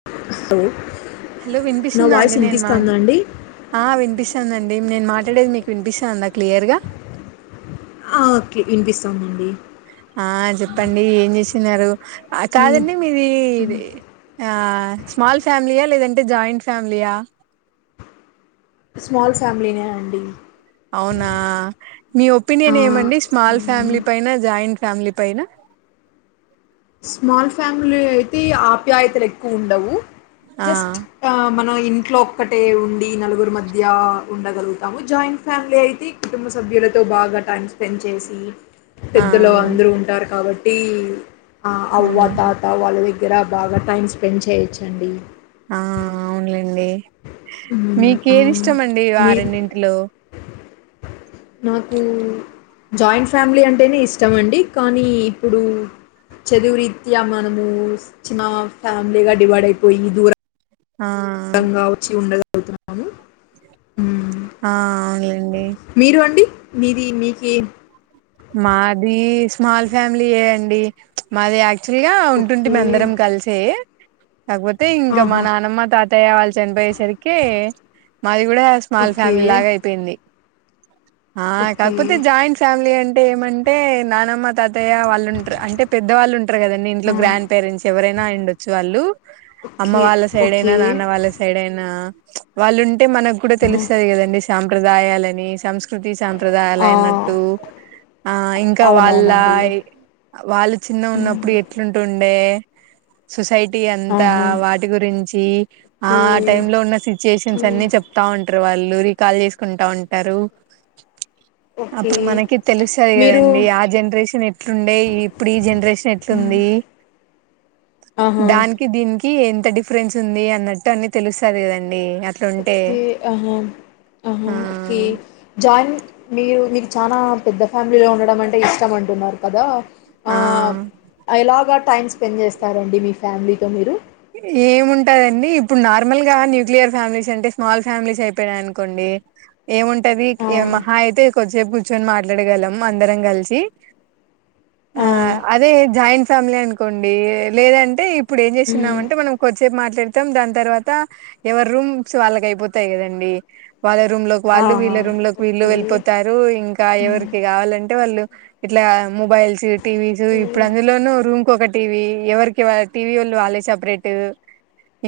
[unintelligible] Hello నా వినిపిస్తుంది voice అండి నేను మాట వినిపిస్తుందా అండి ఆ వినిపిస్తుంది అండి అండి నేను మాట్లాడేది మీకు వినిపిస్తంద అందా క్లియర్ గా ఆ ఓకే వినిపిస్తుందండి ఆ చెప్పండి ఏం చేసన్నారు మ్, కాదండి మీదిది ఆ స్మాల్ ఫ్యామిలీయా లేదంటే జాయింట్ ఫ్యామిలీయా. స్మాల్ ఫ్యామిలీనే అండి అవునా మీ ఆ, ఒపీనియన్ ఏమండి స్మాల్ మ్, ఫ్యామిలీ పైన జాయింట్ ఫమలీ పైన స్మాల్ ఫ్యామిలీ అయితే ఆప్యాయతలు ఎక్కువ ఉండవు ఆ జస్ట్ ఆ మన ఇంట్లో ఒక్కటే ఉండి నలుగురు మధ్య ఉండగలుగుతాము. జాయింట్ ఫ్యామిలీ అయితే కుటుంబ సభ్యులతో బాగా టైం స్పెండ్ చేసి.. ఆ పెద్దలు అందరుూ ఉంటారు కాబ టి ఆ అవ్వ అవునులేండి తాత వాళ్ళు దెగ్ గ్గర బాగా టైం స్పెండ్ చేయొచ్చండి. ఆ అవున్లై డి మ్, ఆ, మీకేదిష్టం అండి ఆ మీరు రెండింటిలో నాకు జాయింట్ ఫ్యామ్లీ అంటేనె ఇష్టం అండి కానీ ఇప్పుడూ చదువురీత్యా మనమూ చిన్నా ఫ్యామ్లీగ డివైడ్ అయ్పోయి దూరం.. ఆ రంగావచ్చి ఉండల్ [inaudible] ఆ అవునులే మీరు అండి మీది మీకేం మాది స్మాల్ ఫ్యామ్లీ ఏ అండి మాది యాక్ క్చువల్ గా ఓకే. ఉంటుంటిమె అందరం కల్సే. కాక్పోతే ఇంక మా ఆహా! నానమ్మ తాతయ్య వాళ్ చన్పొయేసరికి మాది కూడా స్మాల్ ఓకే. ఫ్యామిలీ లాగ అయిపోయింది. ఆ ఓకే. కాక్పొతె జాయింట్ ఫ్యామిలీ అంట్ అంటే నానమ్మ తాతయ్య వాళ్ళు ఉంట్రు అంటె పెద్దవాళ్ళు ఉంట్ టారు కదండి ఇంట్లొ ఆ! గ్రాండ్ పేరెంట్స్ ఎవరై నాయుండొచ్చు వాల్లూ అమ్మ ఓకే. వాళ్ళ సైడైన, ఓకే. నాన్న వాళ్ళ సైడైనా. వాళ్ళిం టే మనక్ కూడ ఆహా! తెలుస్తది కదండి సాంప్రదాయాలని సంస్కృతి ఆ! సాంప్రదాయాలైనట్టు ఆ ఇంక వాళ్ళ అవునవునండి. వాళ్ళు చిన్న హ్మ్. ఉన్నప్పుడు ఎట్లుంటుంన్ డే సొసైట్ టీ అంతా ఆహా! వాటి గురించీ ఆ ఓకే. టైం లో ఉన్న ఓకే. సిచ్చుయేషన్స్ అన్ని చెప్తా ఉంట వాళ్ళు రికాల్ చేసుకుంట ఉంటరు ఒకే తెలుస్తది కదండి ఆ జన్రేషన్ ఎట్లుండే ఇప్పుడు ఈ జన్రేషన్ ఎట్లుంది ఆహా! దాన్కి దీనికి టీ ఎంత డిఫ్రెన్స్ ఉంది అన్నట్టు అన్ని తెలుస్తది కదండి అట్లుంటే ఒకే అహా ఆ అహా ఒకే జాన్ మీరొత్ మీకు చాలా పెద్ద ఫ్యామిలీలో ఉండడం అంటే ఇష్టం అంటున్నారు కదా ఆ ఎలాగా టైమ్స్ స్పెండ్ చేస్తారండి మీ ఫ్యామిలీతో మీరు ఏముంటదండి ఇప్పుడు నార్మల్ గా న్యూక్లియర్ ఫ్యామిలీస్ అంటే స్మాల్ ఫ్యామిలీస్ అయిపోనాయి అనుకోండి ఏముంటది ఆ! ఏ మహా అయితే కొద్దిసేపు కూర్చొని మాట్లాడగలం అందరం కలిసి ఆ అదే జాయింట్ ఫ్యామిలీ అనుకోండి లేదంటే ఇప్పుడు ఏం చేసి హ్మ్. న్నామంటే మనం కొద్దిసేపు మాట్లాడతాం దాని తర్వాత ఎవరు రూమ్స్ వాళ్ళకి అయిపోతాయి కదండి వాళ్ళ రూ లో ఆహా! వాళ్ళుీళ్ళ రూమ్ లోకి వళ్ళు ఓకే. వెళ్ పోతారు ఇంకా హ్మ్. ఎవరికి కావాలంటే వాళ్ళు ఇట్లా మొబైల్స్ టీవస్ ఓకే. ఇప్పుడు అందులోనూ రూమ్ కు ఒక టీవీ ఎవరికి టీవీ వాళ్ళు వాళ్ళ సపరేట్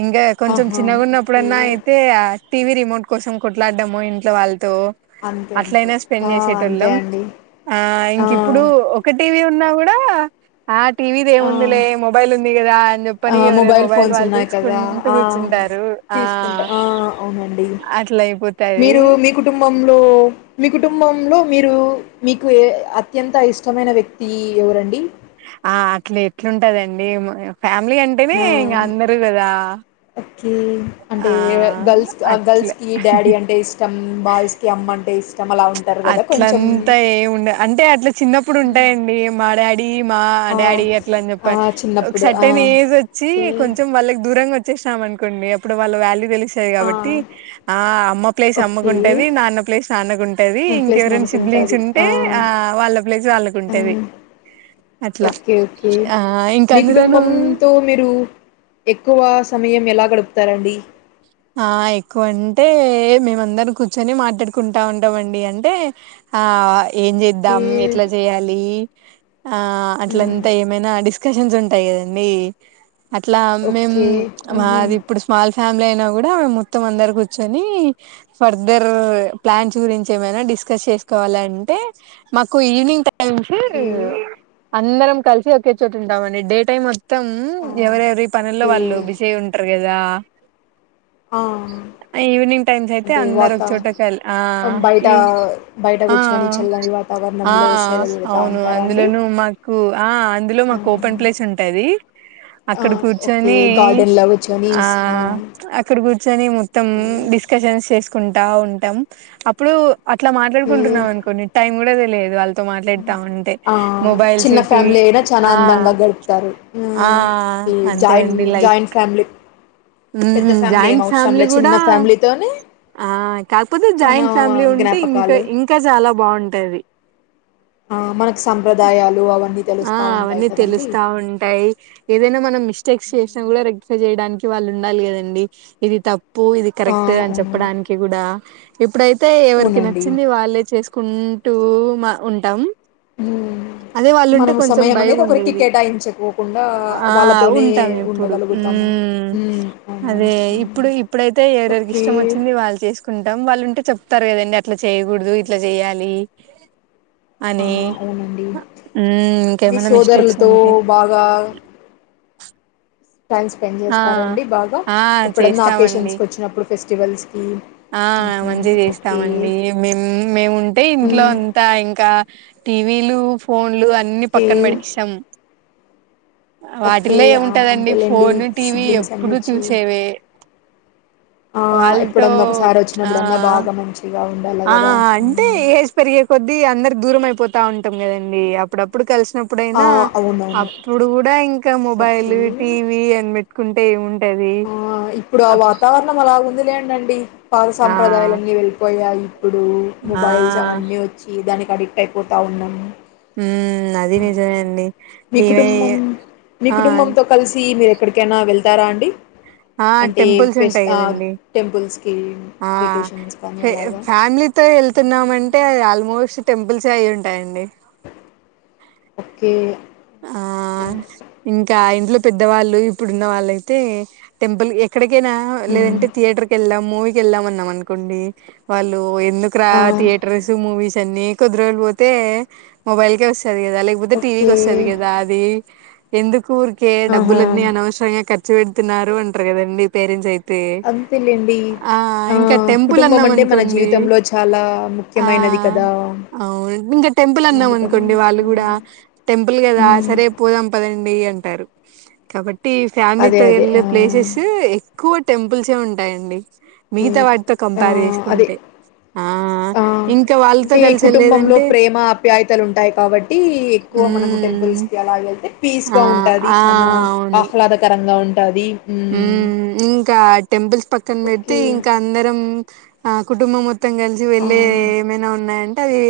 ఇంకా కొంచెం ఆహా! ఓకే. చిన్నగాన్నప్పుడన్నా అయితే టీవీ రిమోట్ కోసం కొట్లాడముో ఇంట్లో వాళ్ళు అంతే. అంతే. అట్లయినా స్పెండ్ ఆ! అంతే చేసేటళ్ళం అండి. ఆ ఇంప్పుడు ఒకటివ న్నా కూడా ఆ టీవీది ఆ! ఏముందిలే మొబైల్ ఉంది కదా అని ఆ చెప్పని ఎవరెవరు మొబైల్ ఫోన్స్ వాళ్ళు ఉన్నాయి కదా చూసుకుంటూ ఆ కూర్చుంటారు ఆ తీసుకుంటా ఆ అవునండి అట్లా అయిపోతది మీరు మీ కుటుంబంలో మీ కుటుంబం లో మీరు మీకు అత్యంత ఇష్టమైన వ్యక్తి ఎవరండి ఆ అట్లా ఎట్లుంటదండి ఫ్యామిలీ అంటేనే ఆ ఇంగ అందరు కదా ఓకే అంటే ఆ గర్ల్స్ అట్ల గర్ల్స్ కి డాడీ అంటే ఇష్టం బాయ్స్ కి అమ్మ అంటే ఇష్టం అలా ఉంటారు కదా కొంచెం అట్లంతా ఏముండ అంటే అట్లా చిన్నప్పుడు హ్మ్. ఉంటాయండి మాడే రీ మా ఆ డాడీ అట్లా అని చెప్ప ఆ ఒక చిన్నప్పుడు ఆ సటన్ ఏజ్ వచ్చి ఓకే కొంచెం వాళ్ళకి దూరంగా వచ్చ చేనామ్ అనుకోండిప్పుడు వాళ్ళ వ్యాల్యూ వె ఆ కాబట్టి ఆ అమ్మ ప్లేస్ అమ్మకు ఓకే ఉంటది నాన్న ప్లేస్ నాన్నకు ఉంటు యి మన ప్లేస్ ఇంకెవరైనా సిబ్లింగ్స్ మనకుంటది ఉంటే ఆ వాళ్ళ ప్లేస్ ఆ వాళ్ళకుంటది ఓకే ఓకే ఇంక మీ అందులోనూ కుటుంబంతో మీరు ఎక్కువ సమయం ఎలా గడుపుతారండి ఆ ఎక్కువ అంటే మేమందరం కూర్చొని మాట్లాడుకుంటా ఉంటామండి అంటే ఆ ఏం ఓకే చేద్దాం ఎట్లా చేయాలి ఆ హ్మ్. అట్లంతా ఏమైనా డిస్ స్కషన్స్ ఉంటాయి కదండీ అట్లా మేం ఓకే. ఆహా! మాది ఇప్పుడు స్మాల్ ఫ్యామిలైనా కూడా మొత్తం అందరు కూర్చొని ఫార్ధార్ ప్లాన్స్ గురించి ఏమైనా డిస్కస్ చేసుకోవాలంటే మాకు ఈవెనింగ్ టై ఓకే. అందరం కలిసి ఒకే చోటుంటామండి డే టైమ్ మొత్తం ఆ! ఎవరెవరి పనుల్లో ఓకే. వాళ్ళు బిజీగుంటరు గదా ఆ! ఈవినింగ్ టైమ్స్ అయితే అంటే అందరు ఒక వాతా చోట కలిసి ఆ ఆహ్, బయట బయట ఆ కూర్చొని చల్లని ఆ వాతావరణంలో సేదలు పెడతా అవును ఉంటారా అండి? అందులోను మాకు ఆ అందులో ఆ! మాకు ఓపెన్ ప్లేస్ ఉంటది ఆ అక్కడ ఓకే కూర్చొని గార్డెన్ల కూర్చొని ఆ అ అక్కడ కూర్చొని మొత్తం డిస్కషన్స్ చేస్ కుంటా ఉంటాం అప్పుడు అట్లా ఓకే. మాట్లాడుకుంటున్నాం అనుకొండి టైం కూడా తె లెదు వల్ తో మాట్లాడుతా ఉంటే ఆ! మొబైల్స్ చిన్న ఆ టీవీ ఫ్యామిలీ అయినా చానా ఆ అందంగా గడుపుతారు. ఆ హ్మ్. ఓకే. అంతే జాయింట్ అండి లైక్ జాయింట్ ఫ్యామిలీ పెద్ద హు ఫ్యామిలీ ఏం జాయింట్ అవసరం ఫ్యామిలీ లేదు. కూడా చిన్న ఫ్యామిలీతోనే ఆ కాకపోతే చానా జాయింట్ ఫ్యామిలీ ఉంటే ఇంకా జ్ఞాపకాలు ఇంకా చాలా బాగుంటాది ఆ మనకు సంప్రదాయాలు అవన్నీ ఆ తెలుస్తా ఉంటాయి అవన్నీ కదండీ. తెలుస్తా ఉంటాయి ఏదైనా మనం మిస్టేక్స్ చేసిన కూడా రెక్టిఫై చేయడానికి వాళ్ళు ఉండాలి కదండి ఇది తప్ ప్పు ఇది ఆ! కరెక్ట్ అని అవునవును. చెప్పడానికి కూడా ఇప్పుడైత్ తే ఎవరికి అవునండి. నచ్చింది వాళ్ళే చేసుకు కుంటూ మా ఉంటాం హు మనం కొంచ సమయం భయం అనేది ఒకరికి ఉండేది కేటాయించుకోకుండా ఆ వాళ్ళతోనే ఉంటాం ఇప్పుడు హు ఉండగలుగుతాము. హ్మ్. అవునవును. అదే ఇప్పుడు హ్మ్. ఇప్పుడైతే ఎవరెవరికి ఓకే. ఇష్టం వచ్చింది వాళ్ళు చేసుకుంటాం వాళ్ళుంటే చెప్తారు కదండి అట్లా చేయకూడదు ఇట్లా చేయాలి ఆ! అని అవునండి. హ్మ్ మీ సోదరులతో బాగా టైం స్పెండ్ ఆ చేస్తారండి బాగా, ఆ ఎప్పుడన్నా చేస్తామండి అకేషన్స్కి వచ్చినప్పుడు ఫెస్టివల్స్ ఆ మంచిగా చేస్తాం అండి, మేం మేముంటే ఇంట్లో హ్మ్. అంత ఇంకా టీ వీలు ఫోన్ లు అన్ని ఓకే. పక్కన పడేస్తాం. ఓకే. వాటిల్లో ఆ! ఏముంటదండి అంతేలెండి ఫోను టీవీ సిబ్లింగ్స్ ఎప్పుడు అన్నొచ్చి చూసేవే, ఆ వాళ్ళతో ఎప్పుడన్నా ఒకసారి ఆ వచ్చినప్పుడన్నా బాగా మంచిగా ఉండాలి ఆ కదా అంటే ఏజ్ పెరిగే కొద్దీ, అందరు దూరం అయిపో పోతా ఉంటం కదండి, అప్పుడప్పుడు కలిసి ఆ ప్పుడయినా అవునవును అప్పుడు కూడా ఇంకా మొబైల్ ఓకే టీవీ అని పెట్ కుంటే ఏం ఉం ఆ ఇప్పుడు ఆ వాతావరణం అలాగుం ది లేండండి పాద ఆ సాంప్రదాయాలన్నీ వెళ్ళిపోయాయి. ఇప్పుడు ఆ మొబైల్స్ అవన్నీ వచ్చి దాని అడిక్ట్ అయిపోతా ఉన్నము. ఉమ్ అది నిజమే అండి. మీ ఇవే కుటుంబం, మీ ఆ కుటుంబంతో కలిసి మీరెక్ ఎక్కడికైనా వెళ్తారా అండి? ఆ అంటే టెంపుల్స్ ఫెస్ ఉంటాయి ఆ కదండీ టెంపుల్స్కి ఆ వెకేషన్స్ కానీ ఫె అలాగా ఫ్యామిలీతో వెళ్తున్నామంటే ఆల్మో మోస్ట్ టెంపుల్స్ అయి ఉంటాయండి. ఓకే కా ఇంట్లో పెద్దవాళ్ళు, ఇప్పుడున్న వాళ్ళయితే టెంపల్ ఎక్కడికి కైన హ్మ్. లేదంటే థియేటర్ కెళ్ళాం. మూవీకెళ్ళామన్నాం అనుకోండి వాళ్ళు ఏ ఎందుకు రా ఆ! థియేటర్స్ మూవీస్ అన్నీ కుదరకపోతే మొబైల్ కే వస్ తది కదా, లేకపోతే ఓకే. టీవీకి వస్తది కదా అది. ఎందుకుర్ కే ఆహా! డబ్బులన్నీ అనవసరంగా కర్ ర్చు పెడుతున్నారు అంట్ పద గదండి తే రెన్సీ అయిత్ తే అంతేలెండి. ఆ ఇంకా టెంపుల్ కుటుంబం అన్నాం అంటే మన అన్కోండి జీవితంలో చాలా ఆ ముఖ్యమైనది కదా! అవున్ ఇంగ టెంపుల్ అన్నాం అందుకని అన్కోండి వాళ్ళు ఆ! గుడా టెంపుల్ గదా హ్మ్. సరే పోదాం పదండి అన్ ఉంటారు కాబట్ టీ అదే. ఫ్యామిలీతో అదే. ఆ! ఎల్లిప్ చూ ఎక్కువ టెంపుల్సే ఉంటాయండి ఏ మిగతా వాటితో ఆ కంపేర్ అదే చేసుకుంటే ఆ ఆ ఇంకా వాళ్ళతో అంటే కలిసి కుటుంబంలో వెళ్ళలేదంటే ప్రేమ అప్యాయతలు ఉంటాయి కాబట్టి ఎక్కువ మనం ఉమ్ టెంపుల్స్ కి అలా వెళ్తే పీస్ ఆ గా ఉంటాది ఆ చానా ఆహ్లాదకరంగా ఉన్ టది ఊ ఇంకా అట్ టెంబుల్ పక్కన్ పెడ్తే ఓకే. ఇంకా అందరం ఆ కుటుంబం మొత్ త్తం కలిసి ఆ! వెళ్ళే ఏమైనా ఉన్నాయన్ అంటే అది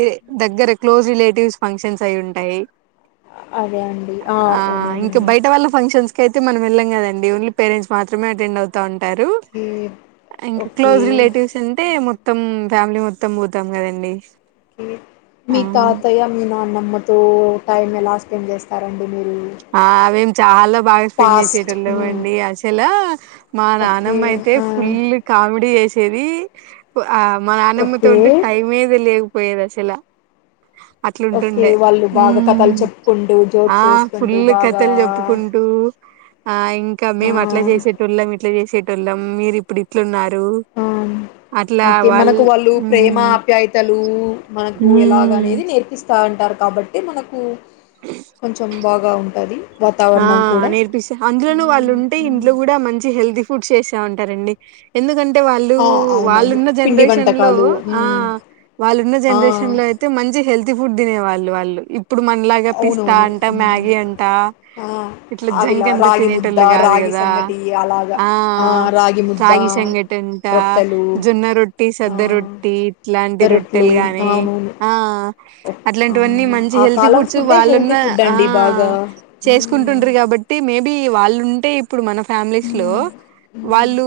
దగ్గర క్లోజ్ రిలేటివ్స్ ఫంక్షన్స్ అయి ఉంటాయి అదే అండి ఆ [unintelligible] కేతే మనం ఎళ్ళం కదండి ఓన్లిప్ పేరెంట్స్ మాత్రమే అటెండ్ అవుతాన్ టారు ఓకే ఇంక్ ఓకే క్లోజ్ రిలేటివ్స్ అంటే మొత్ త్తం ఫ్యామిలీ మొత్తం పోతాం కదండి మీ ఆ తాతయ్య మీ నాన్న అమ్మతో టైమ్ ఎలా స్పెండ్ జేస్తారా కుమురు చాలవ్ బాగా స్పెండ్ చేసేటోళ్ళు లెవ్వండి అసలూ మా ఓకే. నానమ్మ అయితే ఆ! ఫుల్ కామిడీ చేస్ తెవీ ప్ ఆ మా నానమ్మతో ఓకే. ఉంటే టైమే తెలియక్ పోయేదా చెల్యా ఒకే వాళ్ళు బాగా కథల్ చొప్కుంటూ జోక్స్ వేసుకున్ ఇల్లు కథల్ చొప్పుకుంటూ ఆ ఇంకా ఆ! మేము అట్ల చేసేటోళ్లం ఇట్ల చేస్ కే టోళ్ళం మీరు ఇప్పుడు ఇట్లున్నార్ ఆ ఓకే మనకు వాళ్ళు ప్రేమ మ్మ్ ఆప్యాయతలు మనకు ఎలాగ మ్మ్ అనేది నేర్పిస్తాంటారు కాబట్టి మనకు కొంచెం బాగా ఉంటుంది ఆ నేర్పిస్తా అందులోన వాళ్ళు హ్మ్. ఉంటే హ్మ్. ఇంట్లో కూడా మంచి హెల్తీ ఫుడ్ చేసా ఉంటారండి ఎందుకంటే అంటే వాళ్ళు ఆ! అవునవును. వాళ్ళున్న పిండి జనరేషన్ లో వంటకాలు. ఆ హ్మ్. వాళ్ళున్న ఆ! జనరేషన్ లో అయితే మంచి హెల్త్ ఫుడ్ తినే వాళ్ళు వాళ్ళు ఇప్పుడు మనలాగ పిస్తా అవునవును. అంట హ్మ్. మ్యాగీ అంట ఆ! ఇట్లా జంక్ అవిలా ఎంత రాగి ముద్ద, తినేటళ్ళు కాదు రాగి కదా సంగటి అలాగా. ఆ ముద్ద, రాగి సంగటంట రొట్టెలు. జొన్న రొట్టి ఆ! సద్ద రొట్టి ఇట్లాంటి దొరట్లు. రొట్టెలు గానీ అవునవును. ఆ ఒక్ ఆ! అట్లాంటివన్నీ మంచి ఆ హెల్తీ కాలం ఫుడ్స్ ఫుడ్డే వాళ్ళున్న హెల్తీ ఆ ఫుడ్డండి బాగా. హ్మ్. చేసుకుంటుండ్రి కాబట్టి మేబీ వాళ్ళుంటే ఇప్పుడు మన ఫ్యామిలీస్ లో హ్మ్. హ్మ్. వాళ్ళు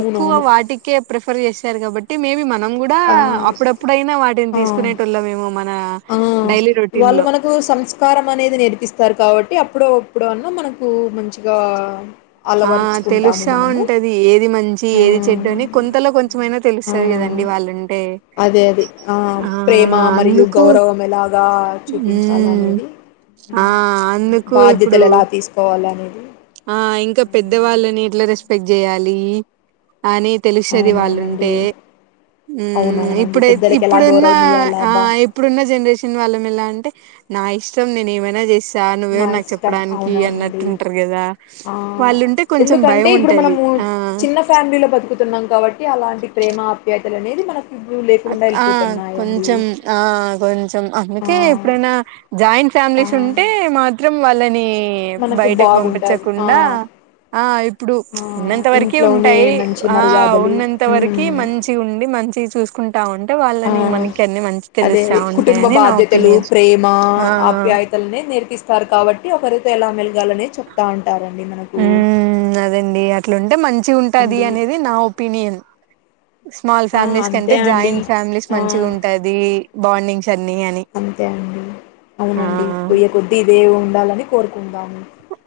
ఎక్కువ వాటికే ప్రఫ ర్ చేశారు కాబట్టి మేబీ మనం కూడా ఆ! అప్పుడప్పుడయినా వాటిని ఆ! తీసుకునేటళ్ళ మేము మన ఆ డైలీ రొటీన్ లో సారు కాబట్టి అప్పుడో అప్పుడ అన్నా మనకు మంచిగా ఆ అలవరుచుకుంటాము తెలుసా మనము ఉంటది ఏది మంచి ఆ ఏది చెడ్డు అని కొంతలో కొంత ఇష్టమైనా తెలుస్తుంది కదండి వాళ్ళండి అదే అది ఆ ప్రేమ మరియు అందుకు గౌరవం ఎలాగా చూపించాలి మ్మ్ అనేది ఆ అందుకు ఇప్పుడు బాధ్యతలు ఎలా తీసుకోవాలి అనేది ఆ ఇంకా పెద్ద అవునండి వాళ్ళని ఎట్లా రెస్పెక్ట్ చేయాలి అని తెలుసది అవునవునండి వాళ్ళుంటే అవునవునండి ఇప్పుడై పెద్దలకి ఎలా ఇప్పుడున్న గౌరవం ఇయ్యాల ఆ అబ్బా ఇప్పుడున్న జనరేషన్ వాళ్ళం ఎలా అంటే నా ఇష్టం నేను ఏమైనా చేసి నా నువ్వేవరు నాకు ఇష్టం చెప్పడానికి అన్నట్టు అవునవునండి ఉంటారు కదా ఆ వాళ్ళుంటే కొంచెం ఎందుకంటే భయం ఇప్పుడు ఉంటది మనము ఆ చిన్న ఫ్యామిలీలో బతుకుతున్నాం కాబట్టి అలాంటి ప్రేమ ఆప్యా అనేది మన ఆ కొంచెం ఆ కొంచెం ఆ అందుకే ఎప్పుడైనా జాయింట్ ఆ ఫ్యామిలీస్ ఉంటే మా చిత్రం వళ్లని మనకు బయటకు బాగుంటది ఆ పంపించకుండా ఆ ఇప్పుడు ఆ ఉన్నంత వరక ఇంట్లోనే ఉంటాయి మంచి ఆ మర్యాదలు ఉన్నంత వరకి మ్మ్ మంచి ఉండి మంచి చూసుకు ఉంటే ఆ వాళ్ళని మనకి అన్ని మంచి అదే తెలుస్తా అదే కుటుంబ ఉంటాయని నా బాధ్యతలు ఒపీనియన్ ఆ రు కాబటి అ ఇతే ఎలామె ఉ అదండి అట్లాంటే మంచి ఉంటది అండి అనేది నా ఒపీనియన్ స్మాల్ ఆ ఫ్యామిలీస్ కంటే అంతే అండి జాయింట్ ఫ్యామిలీస్ ఆ మంచిగా ఉంటది బాండింగ్స్ అన్ని అని అంతే అండి అవునండి ఆ పొయ్యే కొద్ది ఇదే ఉండాలని కోర్కొ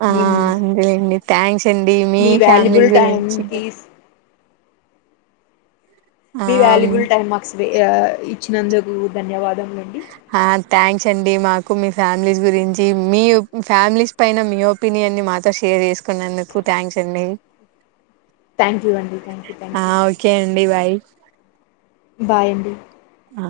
ఆ అంది లెండి థ్యాాక్స్ అండి మీ ఫ్యామిలీ వాల్యుబుల్ టైం గురించ్ తీస్ ఆ మీ వాల్యబుల్ టైమ్ మాక్స్ ఇచ్చినందుకు ధన్యవాదం ఆ థ్యాంక్స్ అండి మా మీ ఫ్యామిలీస్ గురించి మీ ఫ్యామిలీస్ పైన మీ ఒపీనియన్ ని మాతో షేర్ చేసుకున్నందుకు థ్యాంక్స్ అండి థ్యాంక్ యూ అండి థ్యాంక్ యూ థ్యాంక్ ఆ ఓకే అండి బాయ్ బాయండి ఆ